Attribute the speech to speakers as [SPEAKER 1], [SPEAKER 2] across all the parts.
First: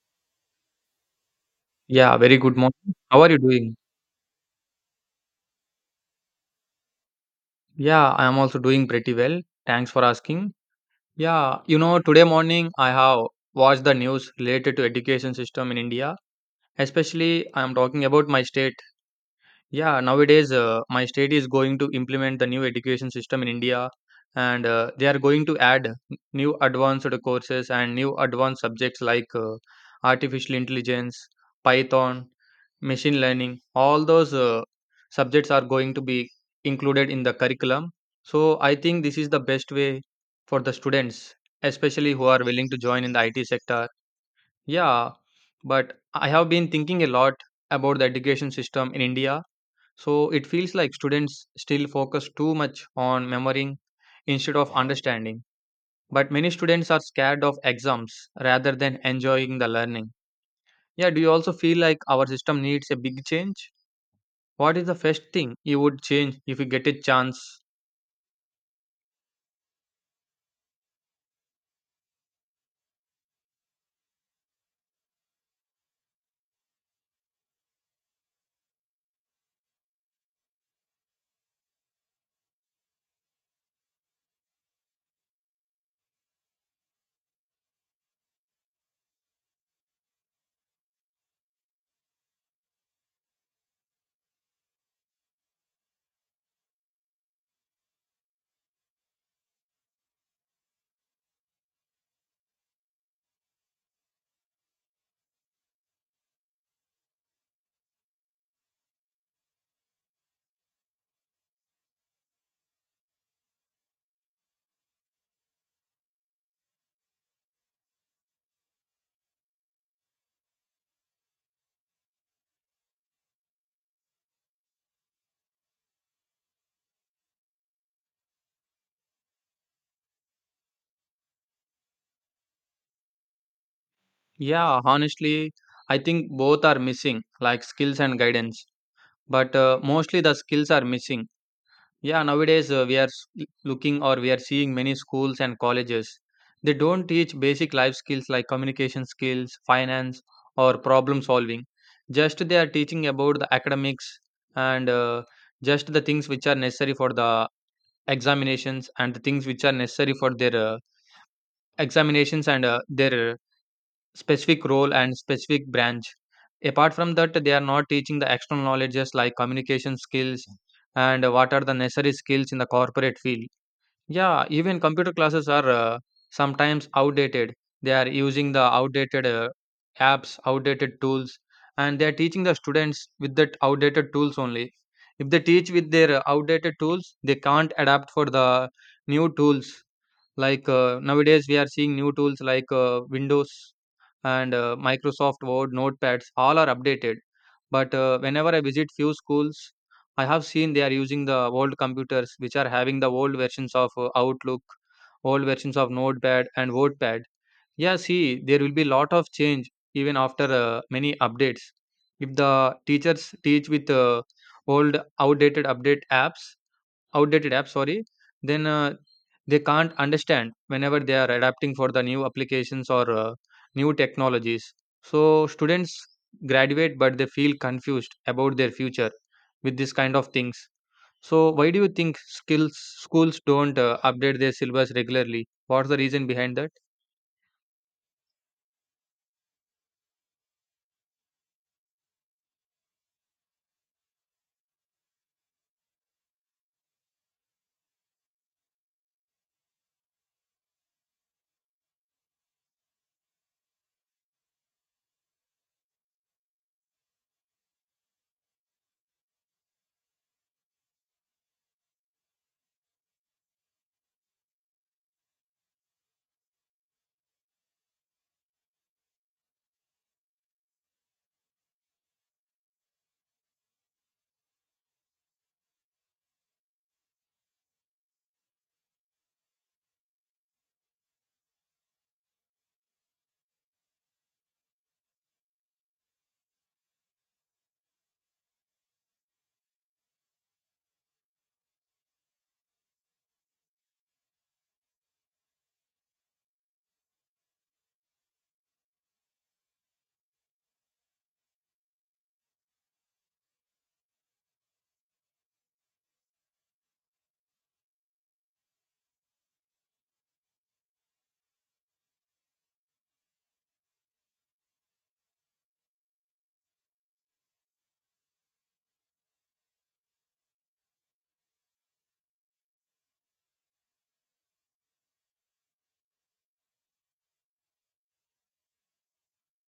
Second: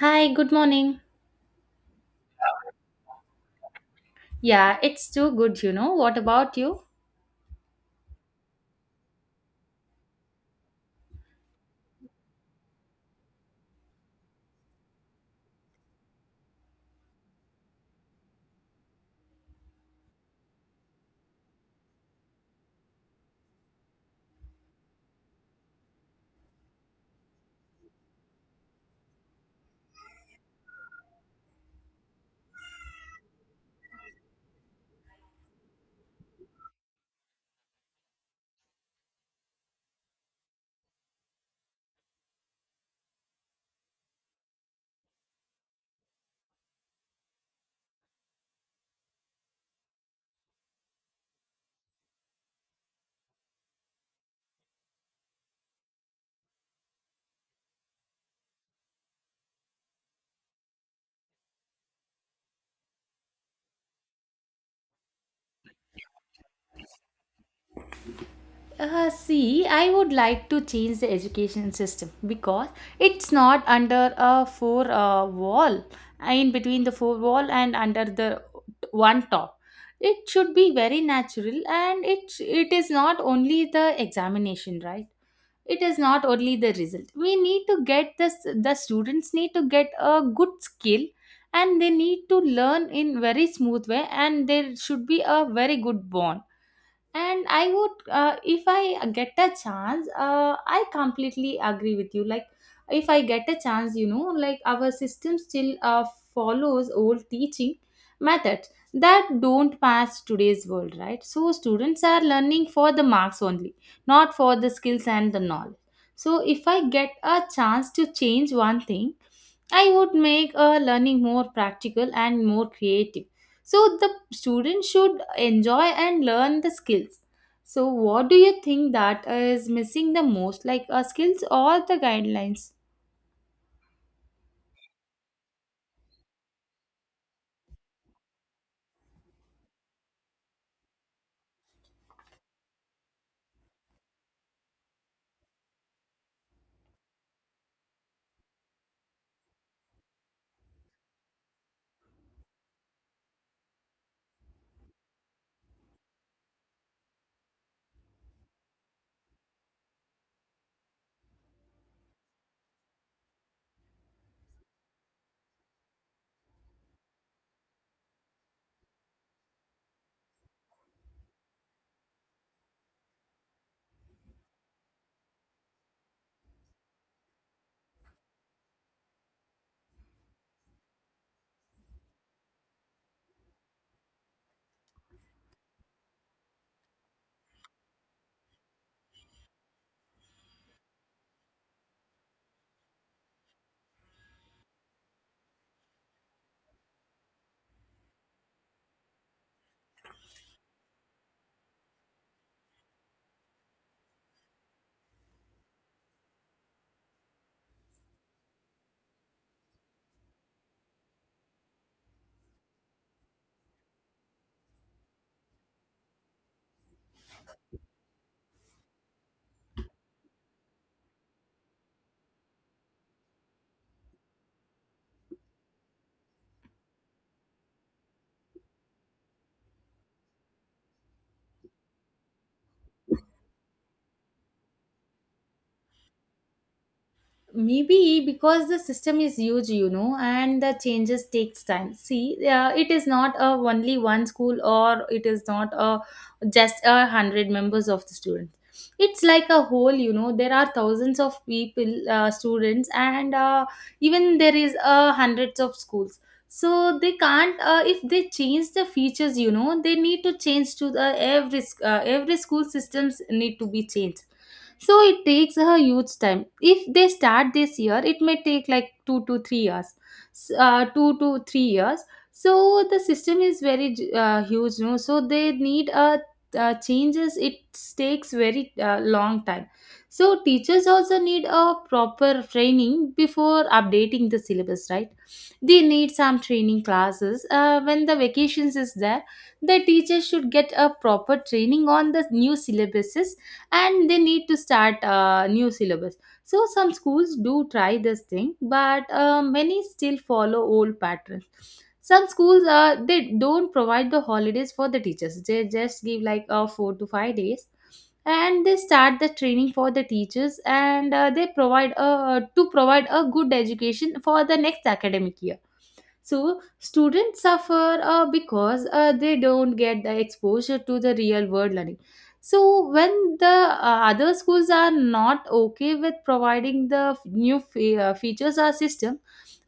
[SPEAKER 1] Hi, good morning.
[SPEAKER 2] Yeah, very good morning. How are you doing?
[SPEAKER 1] Yeah, it's too good, you know. What about you?
[SPEAKER 2] Yeah, I am also doing pretty well. Thanks for asking. Yeah, you know, today morning I have watched the news related to education system in India. Especially, I am talking about my state. Yeah, nowadays my state is going to implement the new education system in India, and they are going to add new advanced courses and new advanced subjects like artificial intelligence, Python, machine learning, all those subjects are going to be included in the curriculum. So I think this is the best way for the students, especially who are willing to join in the it sector. Yeah, but I have been thinking a lot about the education system in india. So it feels like students still focus too much on memorying instead of understanding, but many students are scared of exams rather than enjoying the learning. Yeah, do you also feel like our system needs a big change? What is the first thing you would change if you get a chance?
[SPEAKER 1] See, I would like to change the education system because it's not under a four wall, in between the four wall and under the one top. It should be very natural, and it is not only the examination, right? It is not only the result. We need to get this. The students need to get a good skill, and they need to learn in very smooth way, and there should be a very good bond, and I would, if I get a chance, I completely agree with you. Like, if I get a chance, you know, like our system still follows old teaching methods that don't match today's world, right? So students are learning for the marks only, not for the skills and the knowledge. So if I get a chance to change one thing, I would make learning more practical and more creative, so the students should enjoy and learn the skills. So what do you think that is missing the most, like skills or the guidelines?
[SPEAKER 2] Yeah, honestly, I think both are missing, like skills and guidance. But mostly the skills are missing. Yeah, nowadays we are looking, or we are seeing many schools and colleges. They don't teach basic life skills like communication skills, finance, or problem solving. Just they are teaching about the academics, and just the things which are necessary for the examinations, and the things which are necessary for their examinations, and their specific role and specific branch. Apart from that, they are not teaching the external knowledges like communication skills, and what are the necessary skills in the corporate field. Yeah, even computer classes are sometimes outdated. They are using the outdated apps, outdated tools, and they are teaching the students with that outdated tools only. If they teach with their outdated tools, they can't adapt for the new tools. Like nowadays, we are seeing new tools like Windows, and Microsoft Word, notepads, all are updated. But whenever I visit few schools, I have seen they are using the old computers which are having the old versions of Outlook, old versions of Notepad and WordPad. Yeah, see, there will be lot of change even after many updates. If the teachers teach with old outdated update apps, outdated app sorry, then they can't understand whenever they are adapting for the new applications or new technologies. So students graduate but they feel confused about their future with this kind of things. So why do you think skills schools don't update their syllabus regularly? What's the reason behind that?
[SPEAKER 1] Maybe because the system is huge, you know, and the changes takes time. See, it is not a only one school, or it is not a just a hundred members of the students. It's like a whole, you know, there are thousands of people, students, and even there is hundreds of schools. So they can't, if they change the features, you know, they need to change to the every every school systems need to be changed. So it takes a huge time. If they start this year, it may take like 2 to 3 years. 2 to 3 years. So the system is very huge, no? So they need a changes. It takes very long time. So teachers also need a proper training before updating the syllabus, right? They need some training classes when the vacations is there. The teachers should get a proper training on the new syllabuses, and they need to start new syllabus. So some schools do try this thing, but many still follow old patterns. Some schools, they don't provide the holidays for the teachers. They just give like 4 to 5 days and they start the training for the teachers, and they provide to provide a good education for the next academic year. So students suffer, because they don't get the exposure to the real world learning. So when the other schools are not okay with providing the new features or system,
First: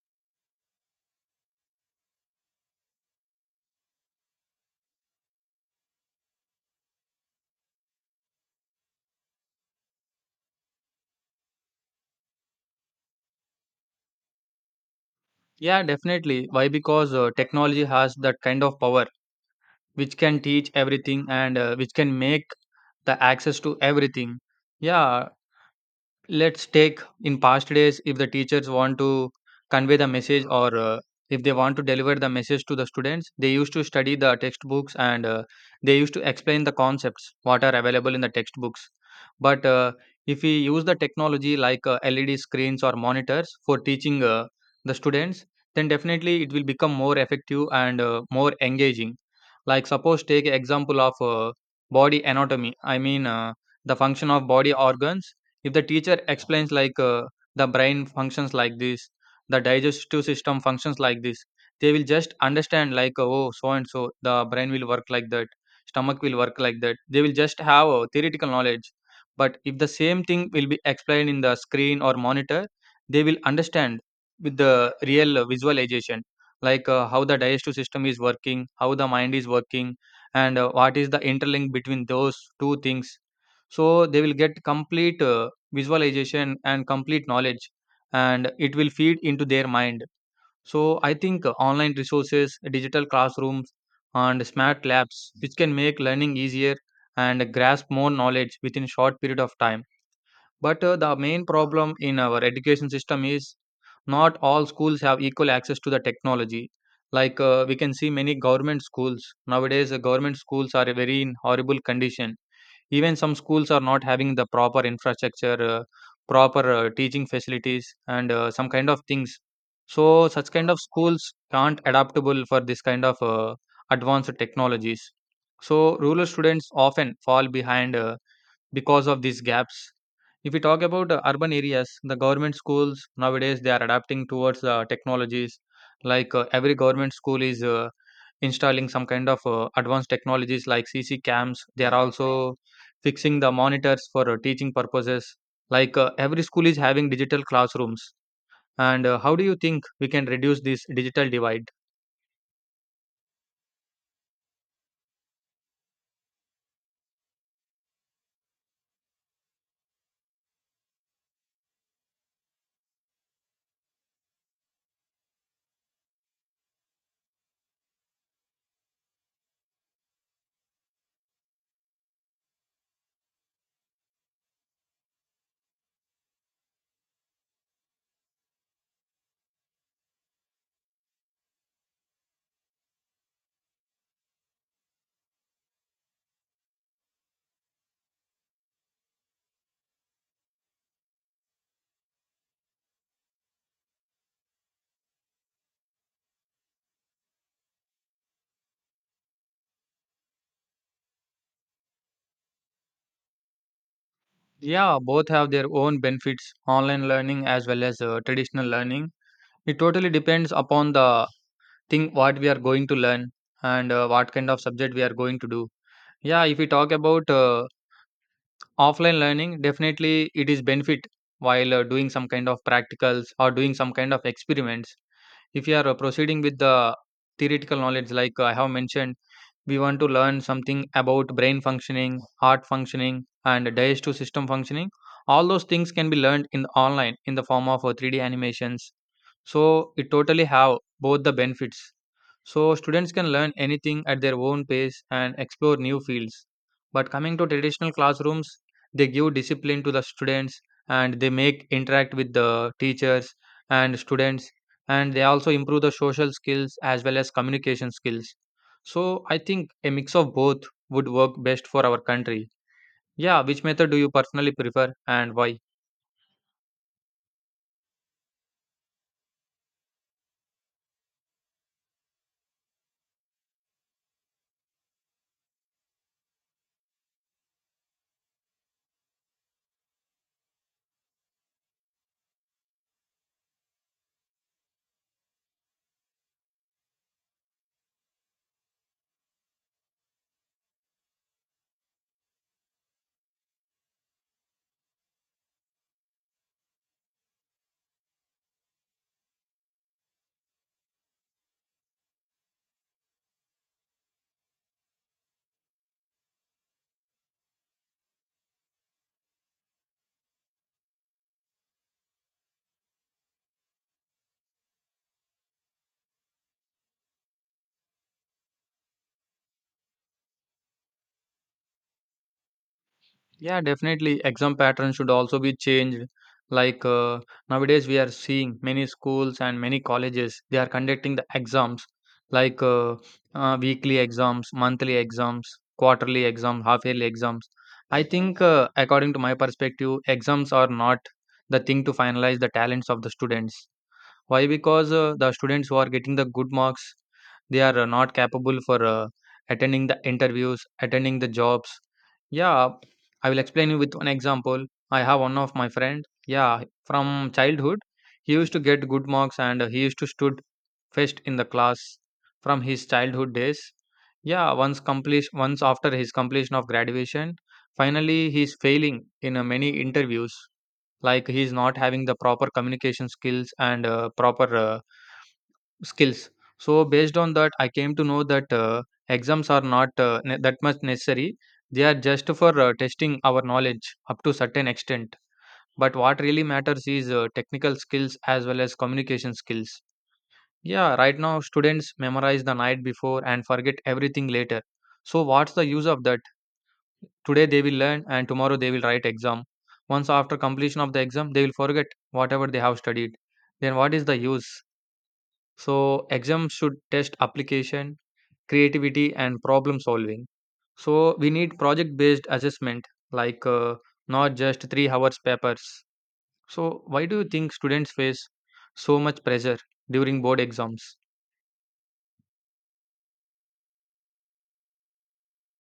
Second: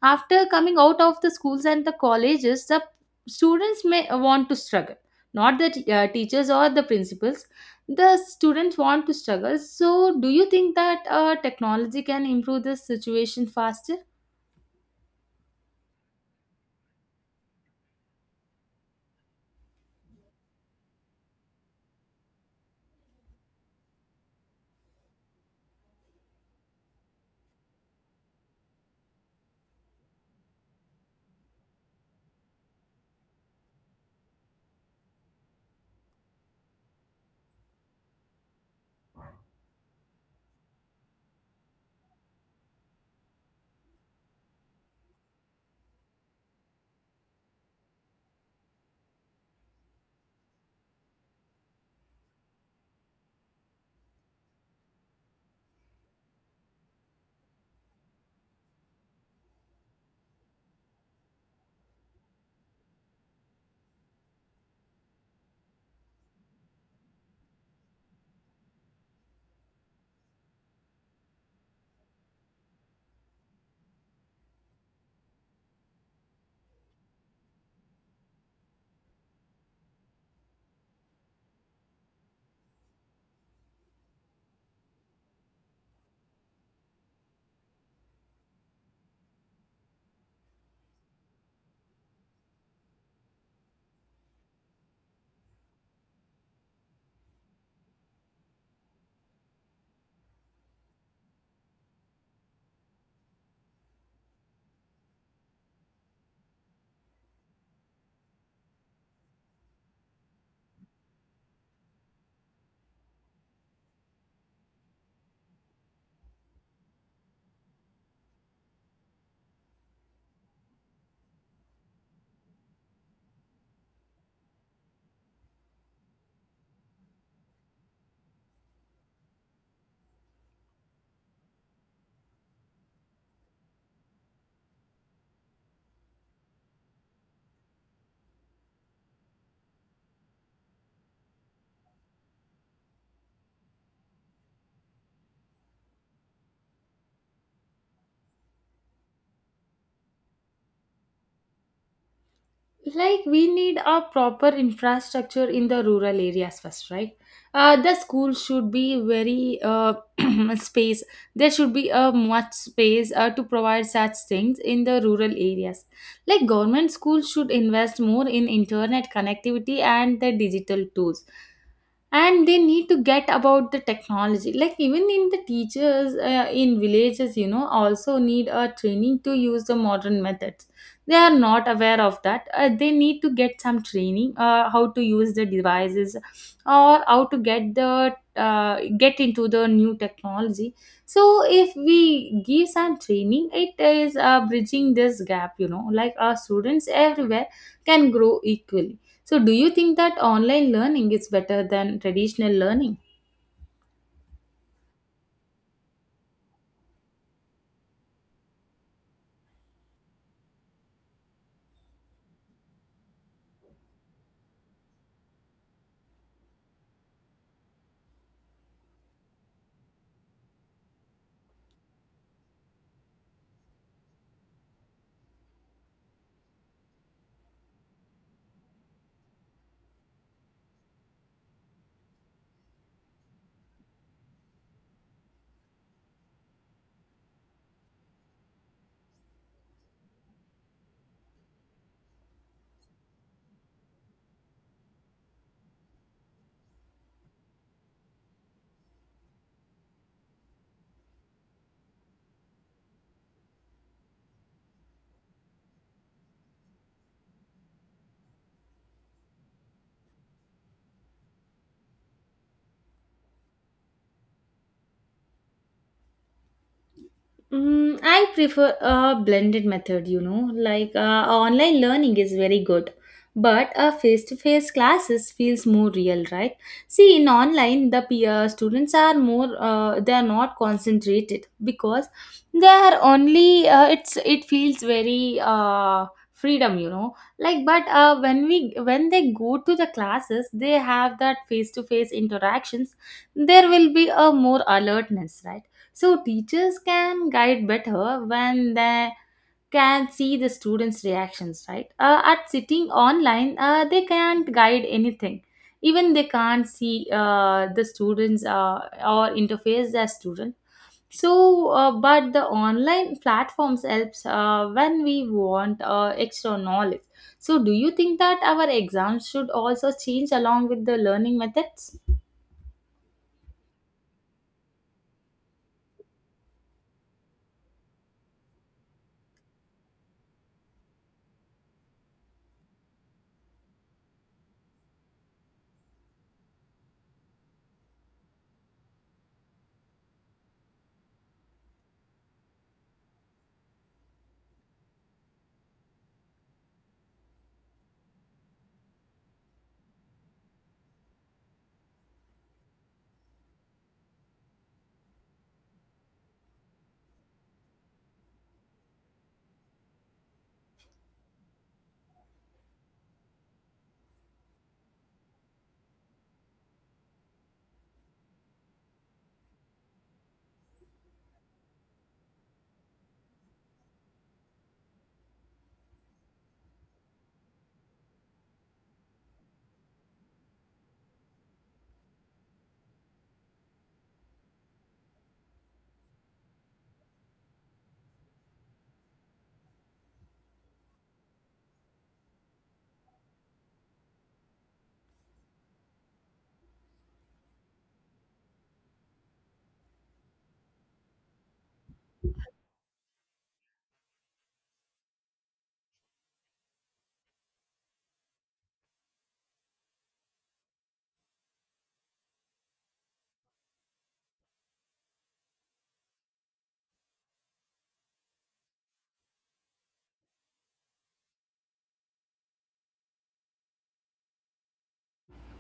[SPEAKER 1] after coming out of the schools and the colleges, the students may want to struggle. Not the teachers or the principals. The students want to struggle. So do you think that technology can improve this situation faster?
[SPEAKER 2] Yeah, definitely. Why? Because technology has that kind of power which can teach everything, and which can make the access to everything. Yeah, let's take in past days, if the teachers want to convey the message, or if they want to deliver the message to the students, they used to study the textbooks, and they used to explain the concepts what are available in the textbooks. But if we use the technology like led screens or monitors for teaching the students, then definitely it will become more effective and more engaging. Like, suppose take example of body anatomy, I mean, the function of body organs. If the teacher explains like the brain functions like this, the digestive system functions like this, they will just understand like, oh, so and so the brain will work like that, stomach will work like that. They will just have a theoretical knowledge. But if the same thing will be explained in the screen or monitor, they will understand with the real visualization, like how the digestive system is working, how the mind is working, and what is the interlink between those two things. So they will get complete visualization and complete knowledge, and it will feed into their mind. So I think online resources, digital classrooms, and smart labs which can make learning easier and grasp more knowledge within short period of time. But the main problem in our education system is not all schools have equal access to the technology. Like we can see many government schools. Nowadays the government schools are very in horrible condition. Even some schools are not having the proper infrastructure, proper teaching facilities, and some kind of things. So such kind of schools can't adaptable for this kind of advanced technologies. So rural students often fall behind because of these gaps. If we talk about urban areas, the government schools nowadays they are adapting towards the technologies. Like every government school is installing some kind of advanced technologies like cc cams. They are also fixing the monitors for teaching purposes. Like every school is having digital classrooms. And how do you think we can reduce this digital divide?
[SPEAKER 1] Like, we need a proper infrastructure in the rural areas first, right? Uh, the school should be very, space. There should be a much space to provide such things in the rural areas. Like, government schools should invest more in internet connectivity and the digital tools, and they need to get about the technology. Like, even in the teachers, in villages, you know, also need a training to use the modern methods. They are not aware of that. Uh, they need to get some training, how to use the devices or how to get the get into the new technology. So if we give some training, it is bridging this gap, you know, like our students everywhere can grow equally. So, do you think that online learning is better than traditional learning?
[SPEAKER 2] Yeah, both have their own benefits, online learning as well as traditional learning. It totally depends upon the thing what we are going to learn, and what kind of subject we are going to do. Yeah, if we talk about offline learning, definitely it is benefit while doing some kind of practicals or doing some kind of experiments. If you are proceeding with the theoretical knowledge, like I have mentioned, we want to learn something about brain functioning, heart functioning, and digestive system functioning, all those things can be learned in the online in the form of 3D animations. So it totally have both the benefits. So students can learn anything at their own pace and explore new fields. But coming to traditional classrooms, they give discipline to the students, and they make interact with the teachers and students, and they also improve the social skills as well as communication skills. So I think a mix of both would work best for our country. Yeah, which method do you personally prefer and why?
[SPEAKER 1] Mm, I prefer a blended method, you know. Like, online learning is very good, but a face-to-face classes feels more real, right? See, in online, the peer students are more, they are not concentrated because they are only, it's it feels very freedom, you know. Like, but when they go to the classes, they have that face-to-face interactions. There will be a more alertness, right? So teachers can guide better when they can see the students' reactions, right? At sitting online, they can't guide anything. Even they can't see the students, or interface their student. So, but the online platforms helps when we want extra knowledge. So, do you think that our exams should also change along with the learning methods?
[SPEAKER 2] Yeah, definitely. Exam patterns should also be changed. Like nowadays, we are seeing many schools and many colleges, they are conducting the exams like weekly exams, monthly exams, quarterly exams, half yearly exams. I think, according to my perspective, exams are not the thing to finalize the talents of the students. Why? Because the students who are getting the good marks, they are not capable for attending the interviews, attending the jobs. Yeah, I will explain you with one example. I have one of my friend. Yeah, from childhood, he used to get good marks and he used to stood first in the class from his childhood days. Yeah, once after his completion of graduation, finally he is failing in many interviews. Like he is not having the proper communication skills and proper skills. So based on that, I came to know that exams are not that much necessary. They are just for testing our knowledge up to certain extent. But what really matters is technical skills as well as communication skills. Yeah, right now students memorize the night before and forget everything later. So what's the use of that? Today they will learn and tomorrow they will write exam. Once after completion of the exam, they will forget whatever they have studied. Then what is the use? So exams should test application, creativity, and problem solving. So we need project based assessment, like not just 3 hours papers. So why do you think students face so much pressure during board exams?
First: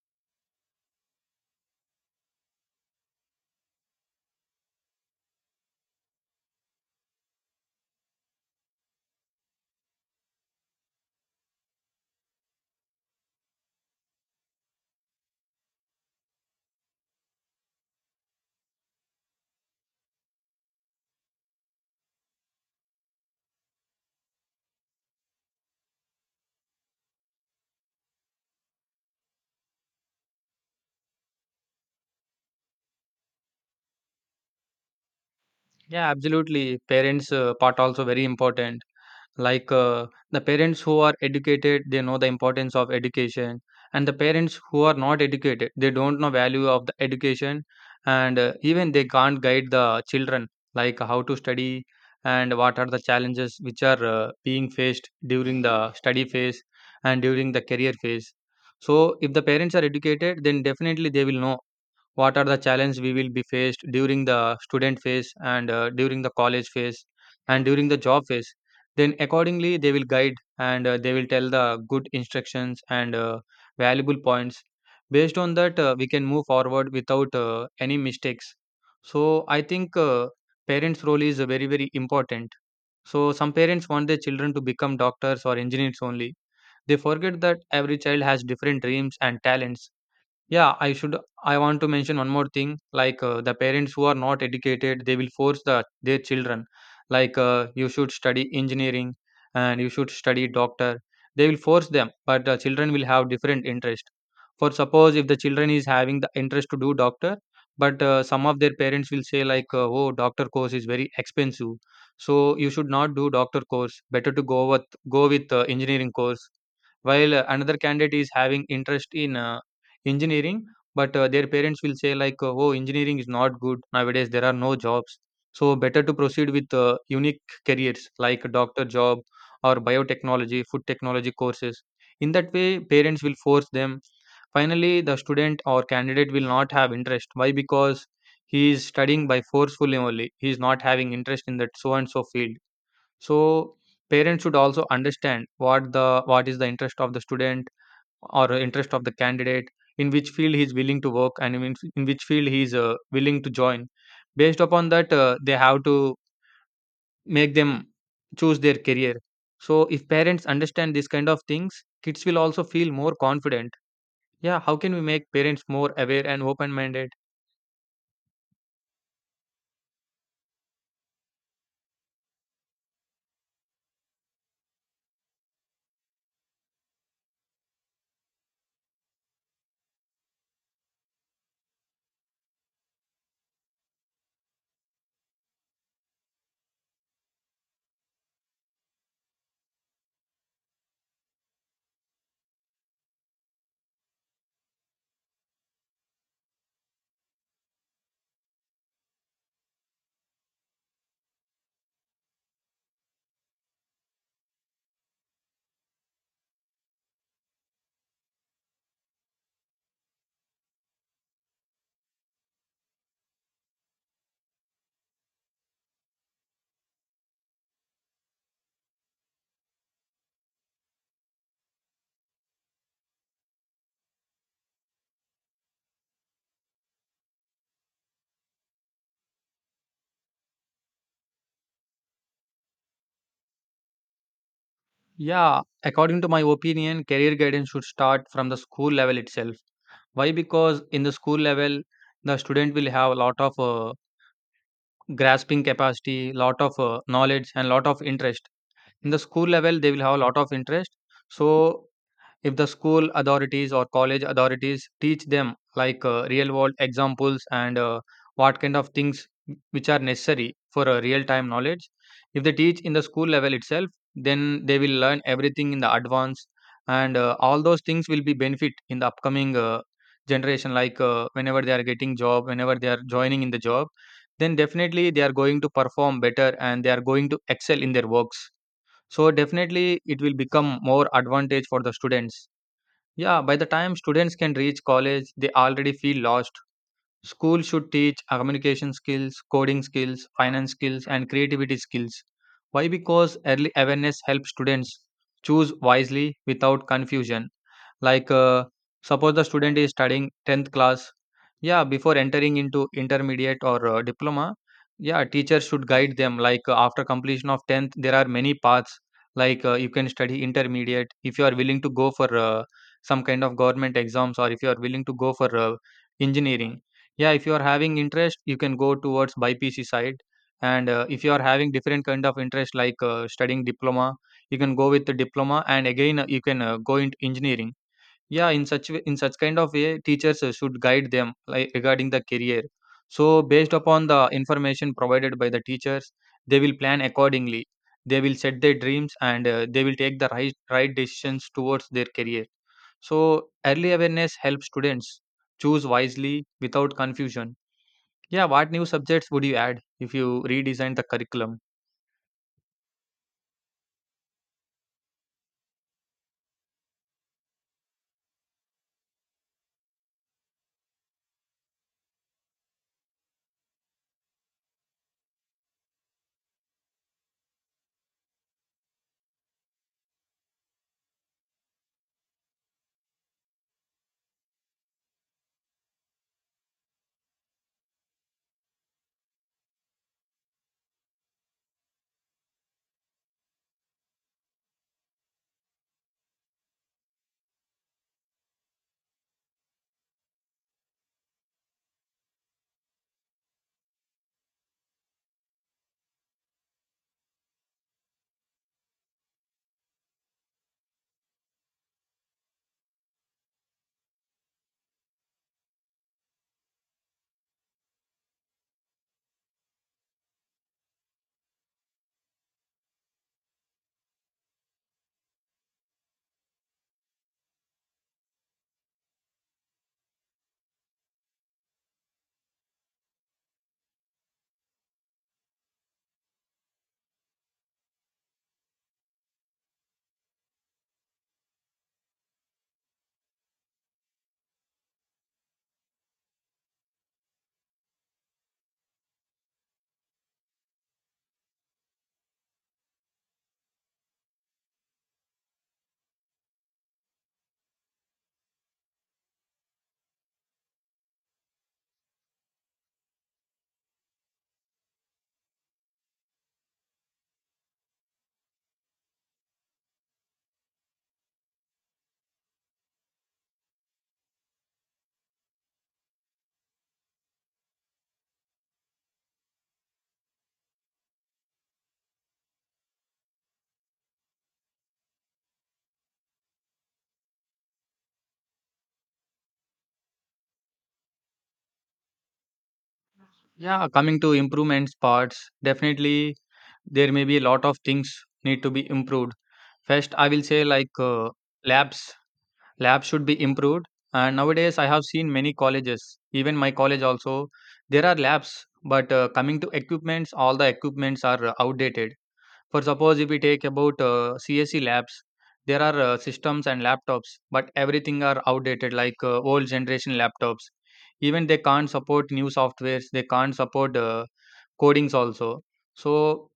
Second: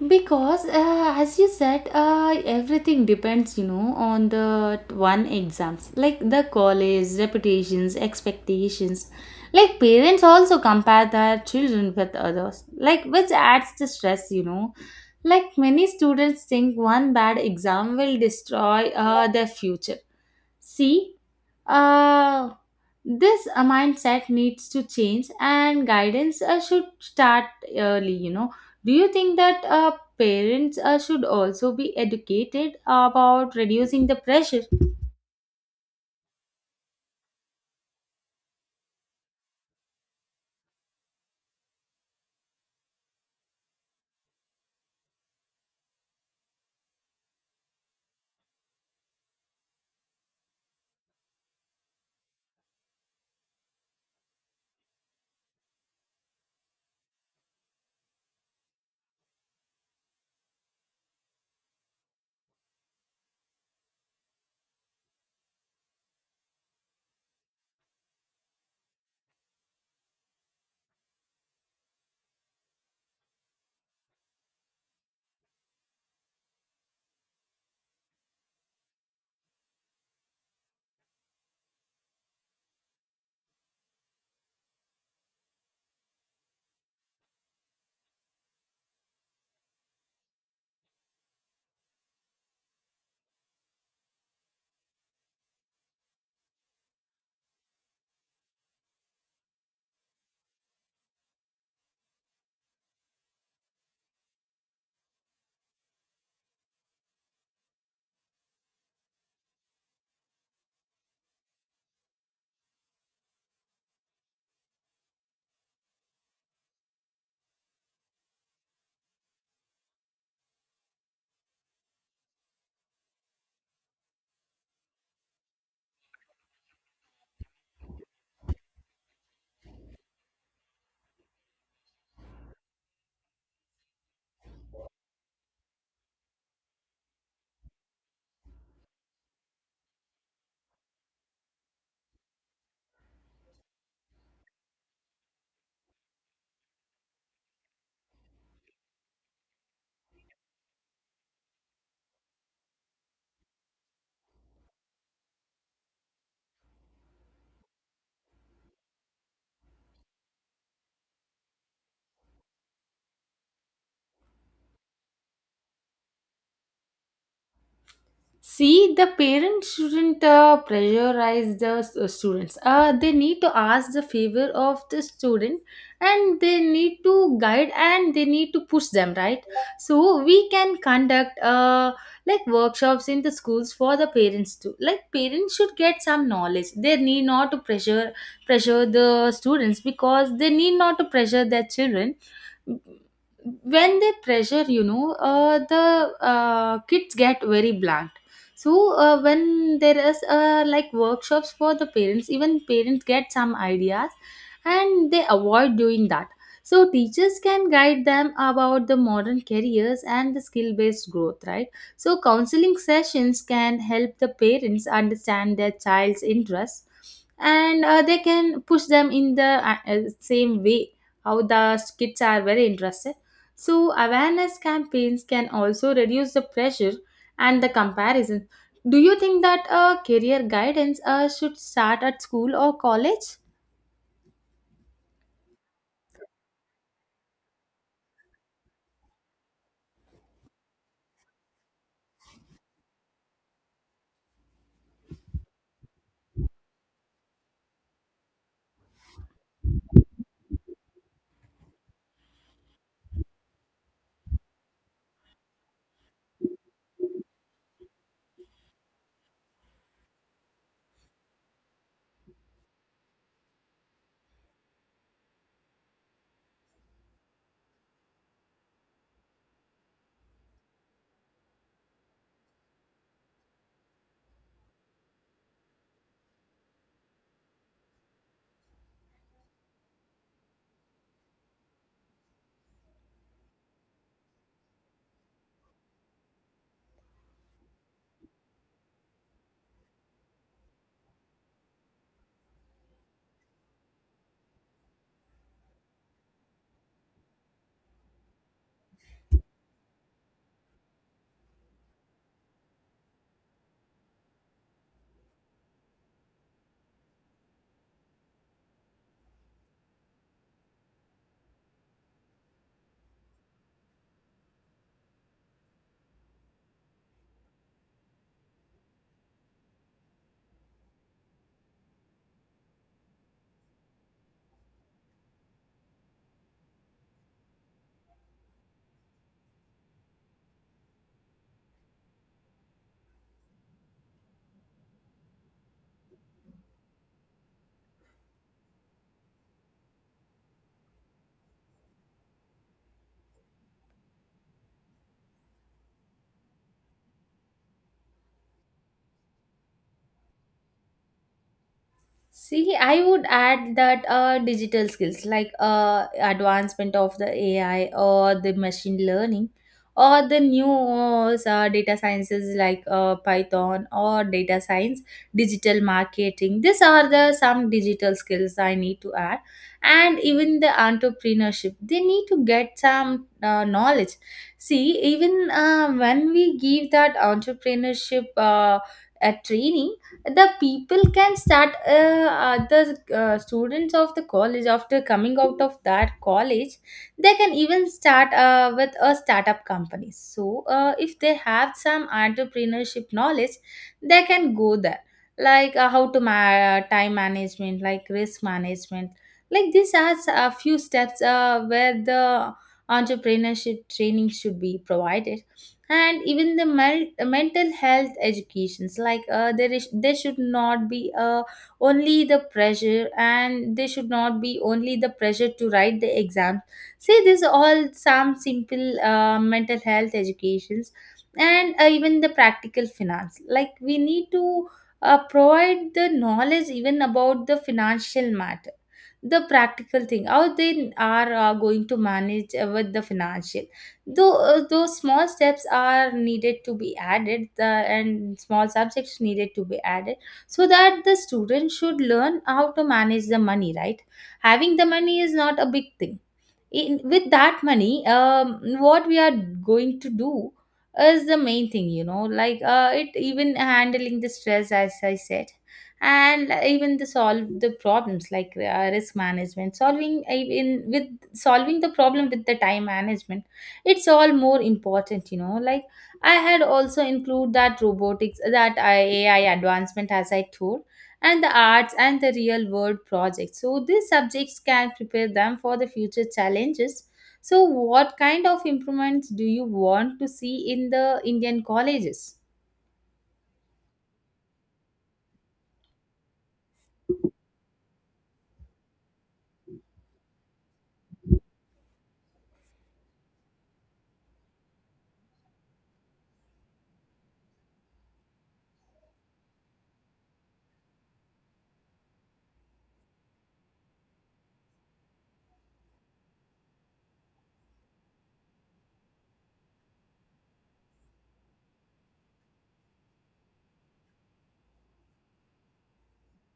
[SPEAKER 1] Because, as you said, everything depends, you know, on the one exams, like the college, reputations, expectations. Like parents also compare their children with others, like which adds to stress, you know. Like many students think one bad exam will destroy their future. See, uh, this mindset needs to change and guidance should start early, you know. Do you think that parents should also be educated about reducing the pressure?
[SPEAKER 2] Yeah, absolutely. Parents' part also very important. The parents who are educated, they know the importance of education, and the parents who are not educated, they don't know value of the education, and even they can't guide the children, like how to study and what are the challenges which are being faced during the study phase and during the career phase. So if the parents are educated, then definitely they will know what are the challenges we will be faced during the student phase and during the college phase and during the job phase. Then accordingly they will guide, and they will tell the good instructions and valuable points. Based on that, we can move forward without any mistakes. So I think parents role is very very important. So some parents want their children to become doctors or engineers only. They forget that every child has different dreams and talents. Yeah, I should. I want to mention one more thing. The parents who are not educated, they will force the their children, like you should study engineering and you should study doctor. They will force them, but the children will have different interest. For suppose, if the children is having the interest to do doctor, but some of their parents will say, like oh, doctor course is very expensive, so you should not do doctor course, better to go with go with engineering course. While another candidate is having interest in engineering, but their parents will say, like, "Oh, engineering is not good nowadays. There are no jobs. So better to proceed with unique careers like a doctor job or biotechnology, food technology courses." In that way, parents will force them. Finally, the student or candidate will not have interest. Why? Because he is studying by forcefully only, he is not having interest in that so and so field. So parents should also understand what the what is the interest of the student or interest of the candidate, in which field he is willing to work and in which field he is willing to join. Based upon that, they have to make them choose their career. So if parents understand these kind of things, kids will also feel more confident. Yeah, how can we make parents more aware and open-minded?
[SPEAKER 1] See, the parents shouldn't pressurize the students. They need to ask the favor of the student, and they need to guide and they need to push them, right? So, we can conduct, like, workshops in the schools for the parents too. Like, parents should get some knowledge. They need not to pressure the students because they need not to pressure their children. When they pressure, you know, the kids get very blank. So when there is, like, workshops for the parents, even parents get some ideas and they avoid doing that. So teachers can guide them about the modern careers and the skill based growth, right? So counseling sessions can help the parents understand their child's interests, and they can push them in the same way how the kids are very interested. So awareness campaigns can also reduce the pressure and the comparison. Do you think that career guidance should start at school or college?
[SPEAKER 2] Yeah, according to my opinion, career guidance should start from the school level itself. Why? Because in the school level, the student will have a lot of grasping capacity, lot of knowledge, and lot of interest. In the school level, they will have a lot of interest. So if the school authorities or college authorities teach them like real world examples and what kind of things which are necessary for a real time knowledge, if they teach in the school level itself, then they will learn everything in the advance, and all those things will be benefit in the upcoming generation. Whenever they are getting job, whenever they are joining in the job, then definitely they are going to perform better and they are going to excel in their works. So definitely it will become more advantage for the students. Yeah, by the time students can reach college, they already feel lost. School should teach communication skills, coding skills, finance skills, and creativity skills. Why? Because early awareness helps students choose wisely without confusion. Like, suppose the student is studying 10th class, yeah, before entering into intermediate or diploma, yeah, teachers should guide them. Like, after completion of 10th, there are many paths. Like, you can study intermediate if you are willing to go for some kind of government exams, or if you are willing to go for engineering. Yeah, if you are having interest, you can go towards BPC side. And if you are having different kind of interest, like studying diploma, you can go with the diploma and again you can go into engineering. Yeah, in such way, in such kind of way, teachers should guide them like regarding the career. So based upon the information provided by the teachers, they will plan accordingly. They will set their dreams, and they will take the right decisions towards their career. So early awareness helps students choose wisely without confusion. Yeah, what new subjects would you add if you redesign the curriculum?
[SPEAKER 1] See, I would add that digital skills, like advancement of the AI or the machine learning or the new, data sciences like Python or data science, digital marketing. These are the some digital skills I need to add, and even the entrepreneurship. They need to get some knowledge. See, even when we give that entrepreneurship. A training, the people can start, the students of the college after coming out of that college, they can even start with a startup company. So if they have some entrepreneurship knowledge, they can go there, like, how to time management, like risk management. Like, these are a few steps where the entrepreneurship training should be provided. And even the mental health educations, like there should not be only the pressure, and there should not be only the pressure to write the exams. See, this all some simple mental health educations, and even the practical finance. Like, we need to provide the knowledge even about the financial matter, the practical thing, how they are going to manage with the financial. Though small steps are needed to be added, and small subjects needed to be added, so that the student should learn how to manage the money, right? Having the money is not a big thing. In, with that money, what we are going to do is the main thing, you know. Like, it even handling the stress, as I said, and even the solve the problems, like, risk management solving, even with solving the problem with the time management, it's all more important, you know. Like, I had also include that robotics, that AI advancement, as I told, and the arts and the real world projects. So these subjects can prepare them for the future challenges. So what kind of improvements do you want to see in the Indian colleges?
[SPEAKER 2] Yeah, coming to improvements parts, definitely there may be a lot of things need to be improved. First, I will say like labs. Labs should be improved. And nowadays, I have seen many colleges, even my college also, there are labs. But coming to equipments, all the equipments are outdated. For suppose, if we take about CSE labs, there are systems and laptops, but everything are outdated, like old generation laptops. Even they can't support new softwares. They can't support codings also. So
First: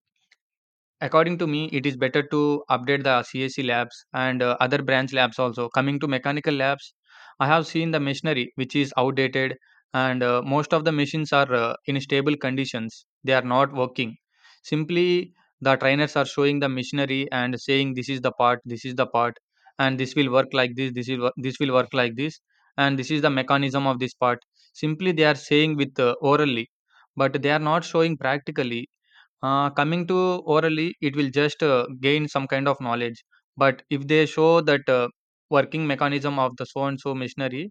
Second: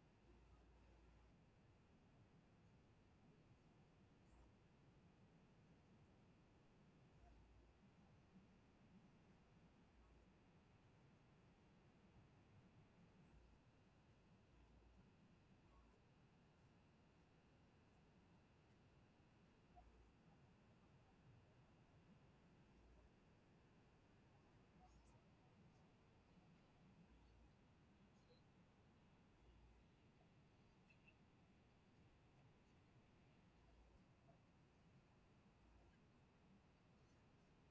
[SPEAKER 2] according to me, it is better to update the CAC labs and other branch labs also. Coming to mechanical labs, I have seen the machinery which is outdated, and most of the machines are in stable conditions. They are not working. Simply, the trainers are showing the machinery and saying this is the part, this is the part, and this will work like this, this will work like this, and this is the mechanism of this part. Simply, they are saying with orally, but they are not showing practically. Coming to orally, it will just gain some kind of knowledge. But if they show that working mechanism of the so and so machinery,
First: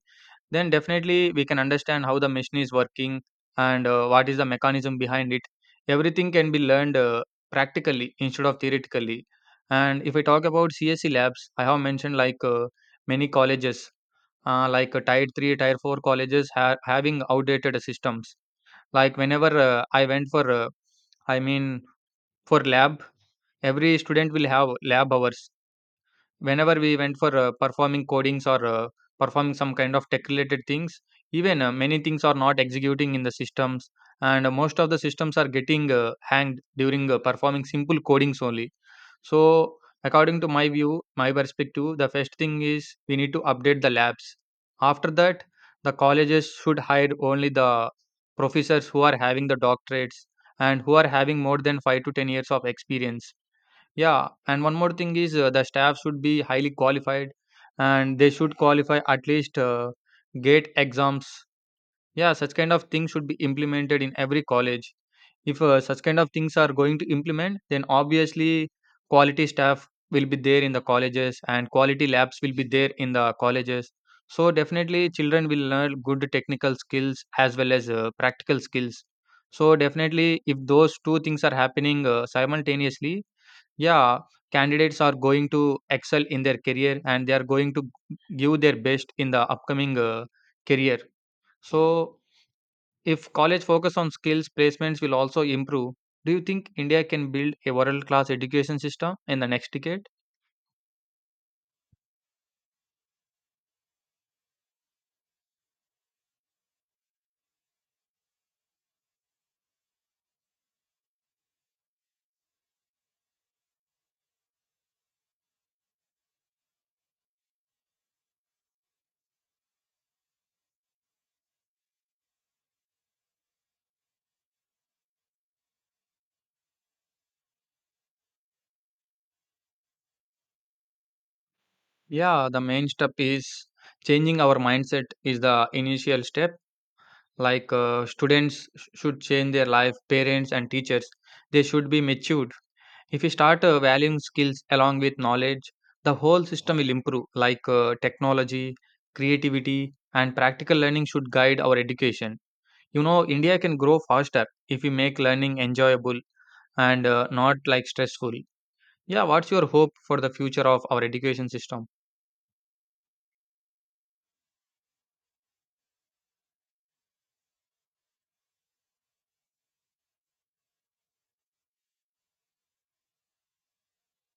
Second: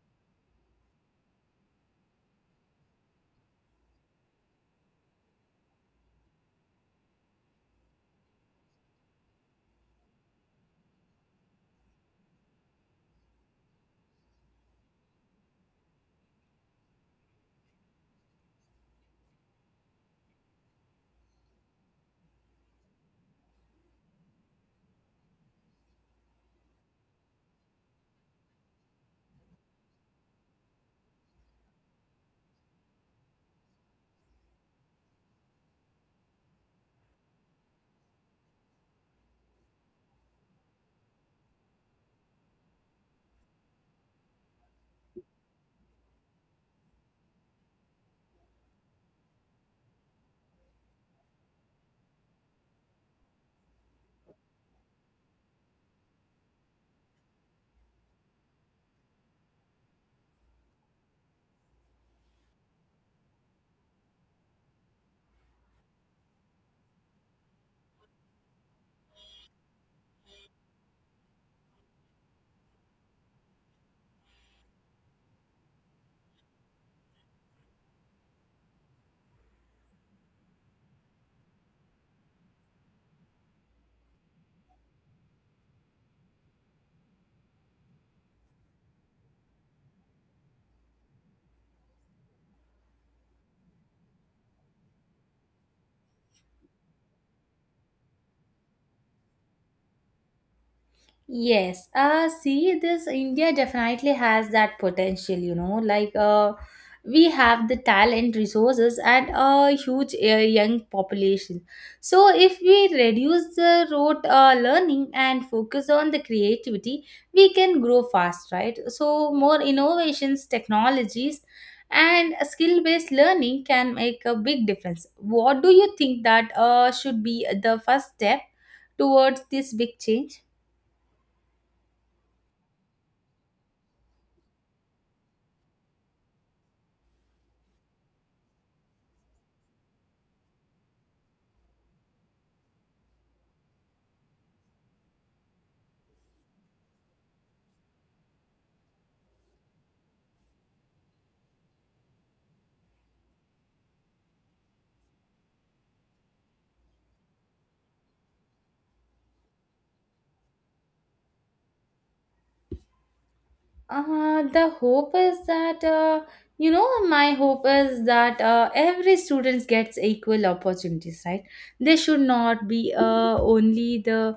[SPEAKER 2] then definitely we can understand how the machine is working, and what is the mechanism behind it. Everything can be learned practically instead of theoretically. And if I talk about CSE labs, I have mentioned like many colleges, tier three, tier four colleges having outdated systems. Like whenever I went I mean, for lab, every student will have lab hours. Whenever we went for performing codings or performing some kind of tech related things, even many things are not executing in the systems, and most of the systems are getting hanged during performing simple codings only. So according to my view, my perspective, the first thing is we need to update the labs. After that, the colleges should hire only the professors who are having the doctorates and who are having more than 5 to 10 years of experience. Yeah, and one more thing is the staff should be highly qualified, and they should qualify at least gate exams. Yeah, such kind of things should be implemented in every college. If such kind of things are going to implement, then obviously quality staff will be there in the colleges, and quality labs will be there in the colleges. So definitely children will learn good technical skills as well as practical skills. So definitely if those two things are happening simultaneously, yeah, candidates are going to excel in their career, and they are going to give their best in the upcoming career. So if college focus on skills, placements will also improve. Do you think India can build a world class education system in the next decade?
[SPEAKER 1] Yes, see, this India definitely has that potential, you know. Like, we have the talent, resources, and a huge young population. So, if we reduce the rote learning and focus on the creativity, we can grow fast, right? So, more innovations, technologies, and skill based learning can make a big difference. What do you think that should be the first step towards this big change?
[SPEAKER 2] Yeah, the main step is changing our mindset is the initial step. Like students should change their life, parents and teachers, they should be matured. If you start valuing skills along with knowledge, the whole system will improve. Like technology, creativity and practical learning should guide our education. You know, India can grow faster if we make learning enjoyable, and not like stressful. Yeah, what's your hope for the future of our education system?
[SPEAKER 1] The hope is that, you know, my hope is that every student gets equal opportunities, right? They should not be only the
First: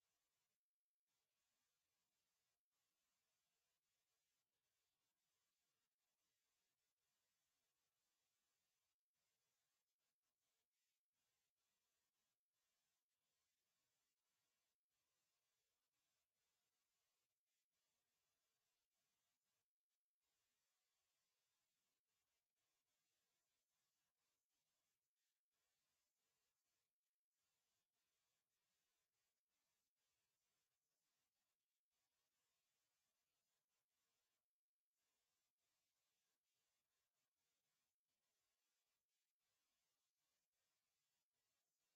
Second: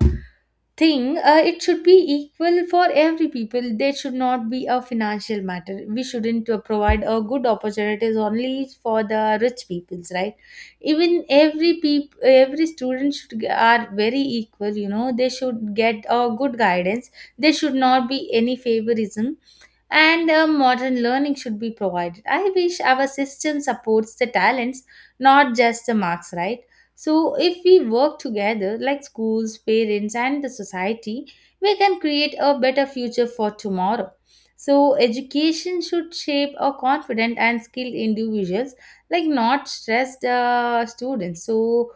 [SPEAKER 1] thing. It should be equal for every people. There should not be a financial matter. We shouldn't provide a good opportunities only for the rich peoples, right? Even every student should are very equal, you know. They should get a good guidance. There should not be any favorism, and modern learning should be provided. I wish our system supports the talents, not just the marks, right? So, if we work together, like schools, parents, and the society, we can create a better future for tomorrow. So, education should shape a confident and skilled individuals, like not stressed students. So,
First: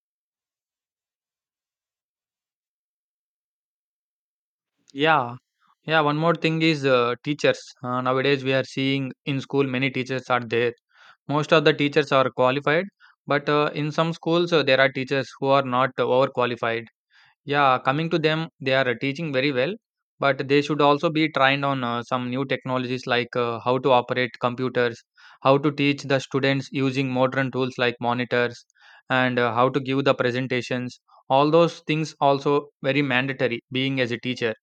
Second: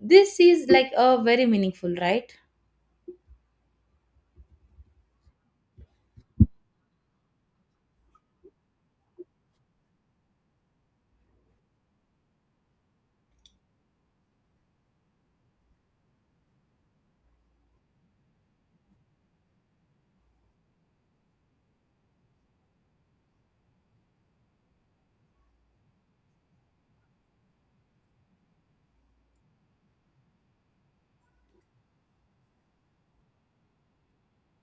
[SPEAKER 1] this is like a very meaningful, right?
[SPEAKER 2] Yeah. Yeah, one more thing is teachers. Nowadays, we are seeing in school many teachers are there. Most of the teachers are qualified, but in some schools, there are teachers who are not overqualified. Yeah, coming to them, they are teaching very well, but they should also be trained on some new technologies, like how to operate computers, how to teach the students using modern tools like monitors, and how to give the presentations. All those things also very mandatory being as a teacher.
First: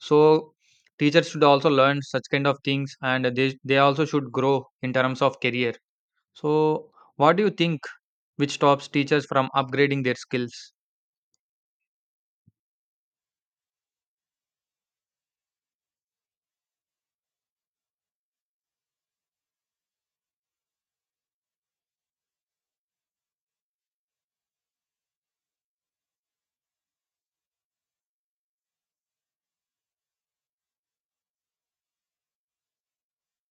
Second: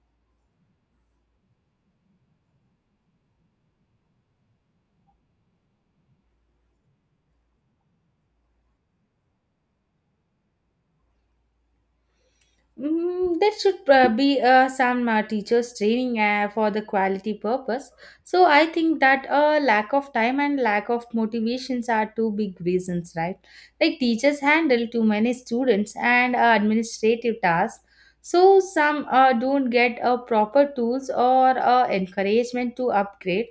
[SPEAKER 2] So teachers should also learn such kind of things, and they also should grow in terms of career. So what do you think which stops teachers from upgrading their skills?
[SPEAKER 1] Mm, that should, be some teachers training for the quality purpose. So I think that lack of time and lack of motivations are two big reasons, right? Like teachers handle too many students and administrative tasks. So some don't get proper tools or encouragement to upgrade.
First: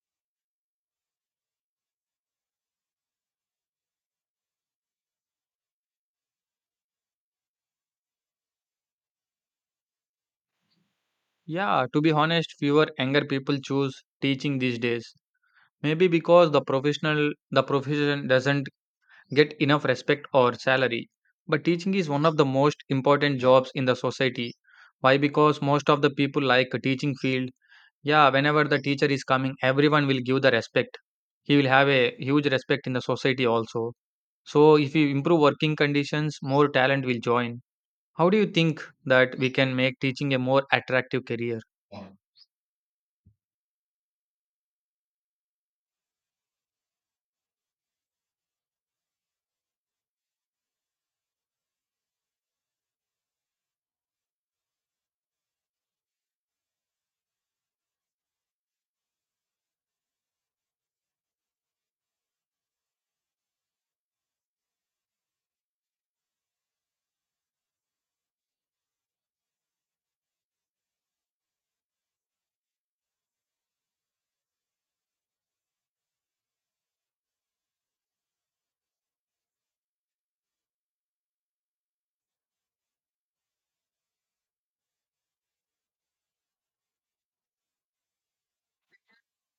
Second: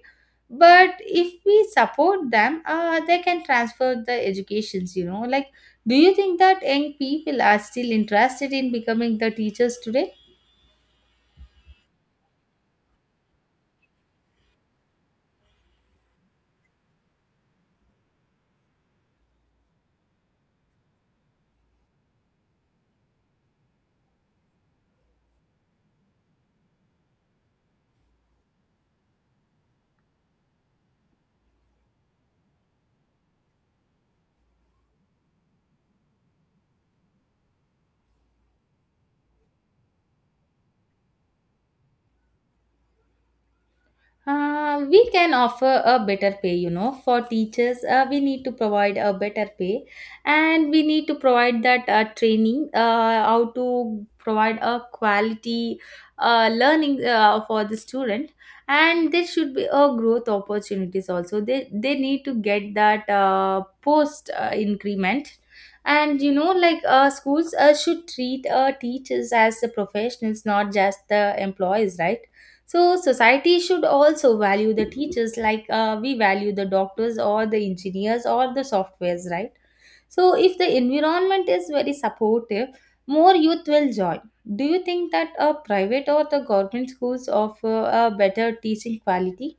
[SPEAKER 1] But if we support them, they can transfer the educations, you know. Like, do you think that young people are still interested in becoming the teachers today?
[SPEAKER 2] Yeah, to be honest, fewer younger people choose teaching these days. Maybe because the profession doesn't get enough respect or salary. But teaching is one of the most important jobs in the society. Why? Because most of the people like teaching field. Yeah, whenever the teacher is coming, everyone will give the respect. He will have a huge respect in the society also. So, if you improve working conditions, more talent will join. How do you think that we can make teaching a more attractive career?
[SPEAKER 1] We can offer a better pay, you know, for teachers. We need to provide a better pay, and we need to provide that training, how to provide a quality learning for the student. And there should be a growth opportunities also. They need to get that post increment. And you know, like schools should treat teachers as the professionals, not just the employees, right? So society should also value the teachers, like we value the doctors or the engineers or the softwares, right? So if the environment is very supportive, more youth will join. Do you think that private or the government schools offer a better teaching quality?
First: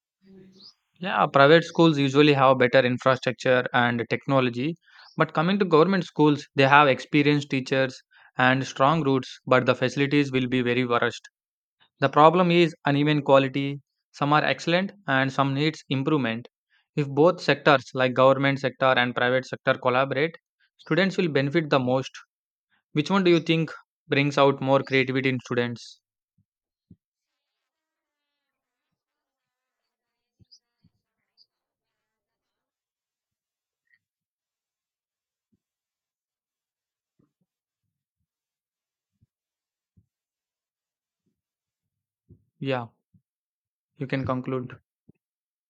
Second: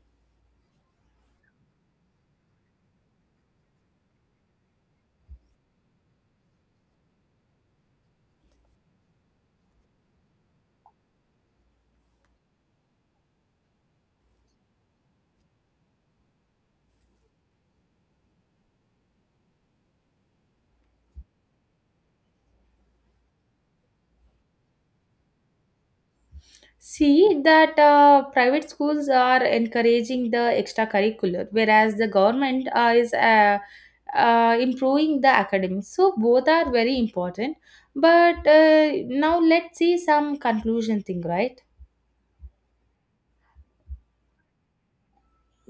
[SPEAKER 2] Yeah, private schools usually have better infrastructure and technology. But coming to government schools, they have experienced teachers and strong roots, but the facilities will be very worst. The problem is uneven quality. Some are excellent, and some needs improvement. If both sectors, like government sector and private sector, collaborate, students will benefit the most. Which one do you think brings out more creativity in students?
[SPEAKER 1] See that private schools are encouraging the extracurricular, whereas the government is improving the academics. So both are very important. But now let's see some conclusion thing, right?
[SPEAKER 2] Yeah, you can conclude.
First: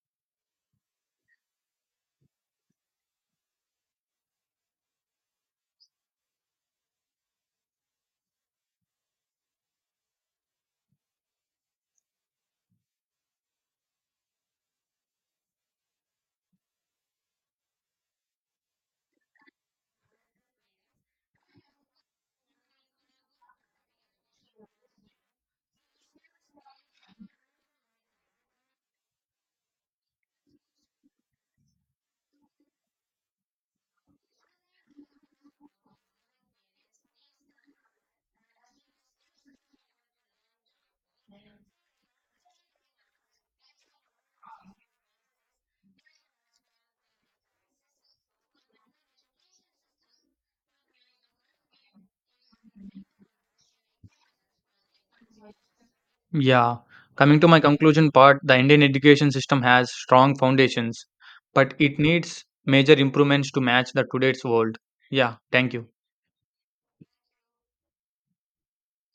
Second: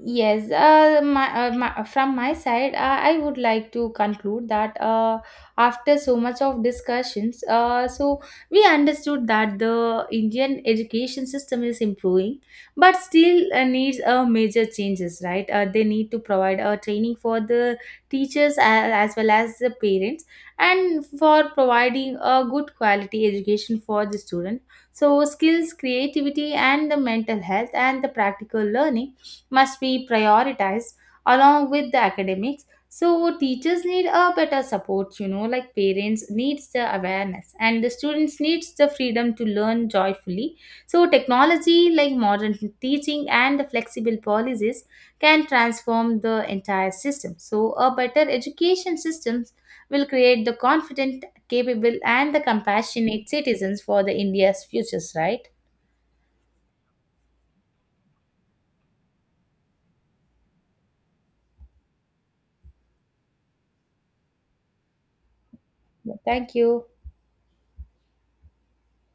[SPEAKER 1] Yes, from my side, I would like to conclude that, after so much of discussions, so we understood that the Indian education system is improving, but still needs major changes, right? They need to provide a training for the teachers as well as the parents and for providing a good quality education for the student. So skills, creativity, and the mental health and the practical learning must be prioritized along with the academics. So teachers need a better support, you know. Like, parents needs the awareness and the students needs the freedom to learn joyfully. So technology, like modern teaching and the flexible policies, can transform the entire system. So a better education system will create the confident, capable and the compassionate citizens for the India's futures, right?
[SPEAKER 2] Yeah. Coming to my conclusion part, the Indian education system has strong foundations, but it needs major improvements to match the today's world. Yeah, thank you.
[SPEAKER 1] Yeah, thank you.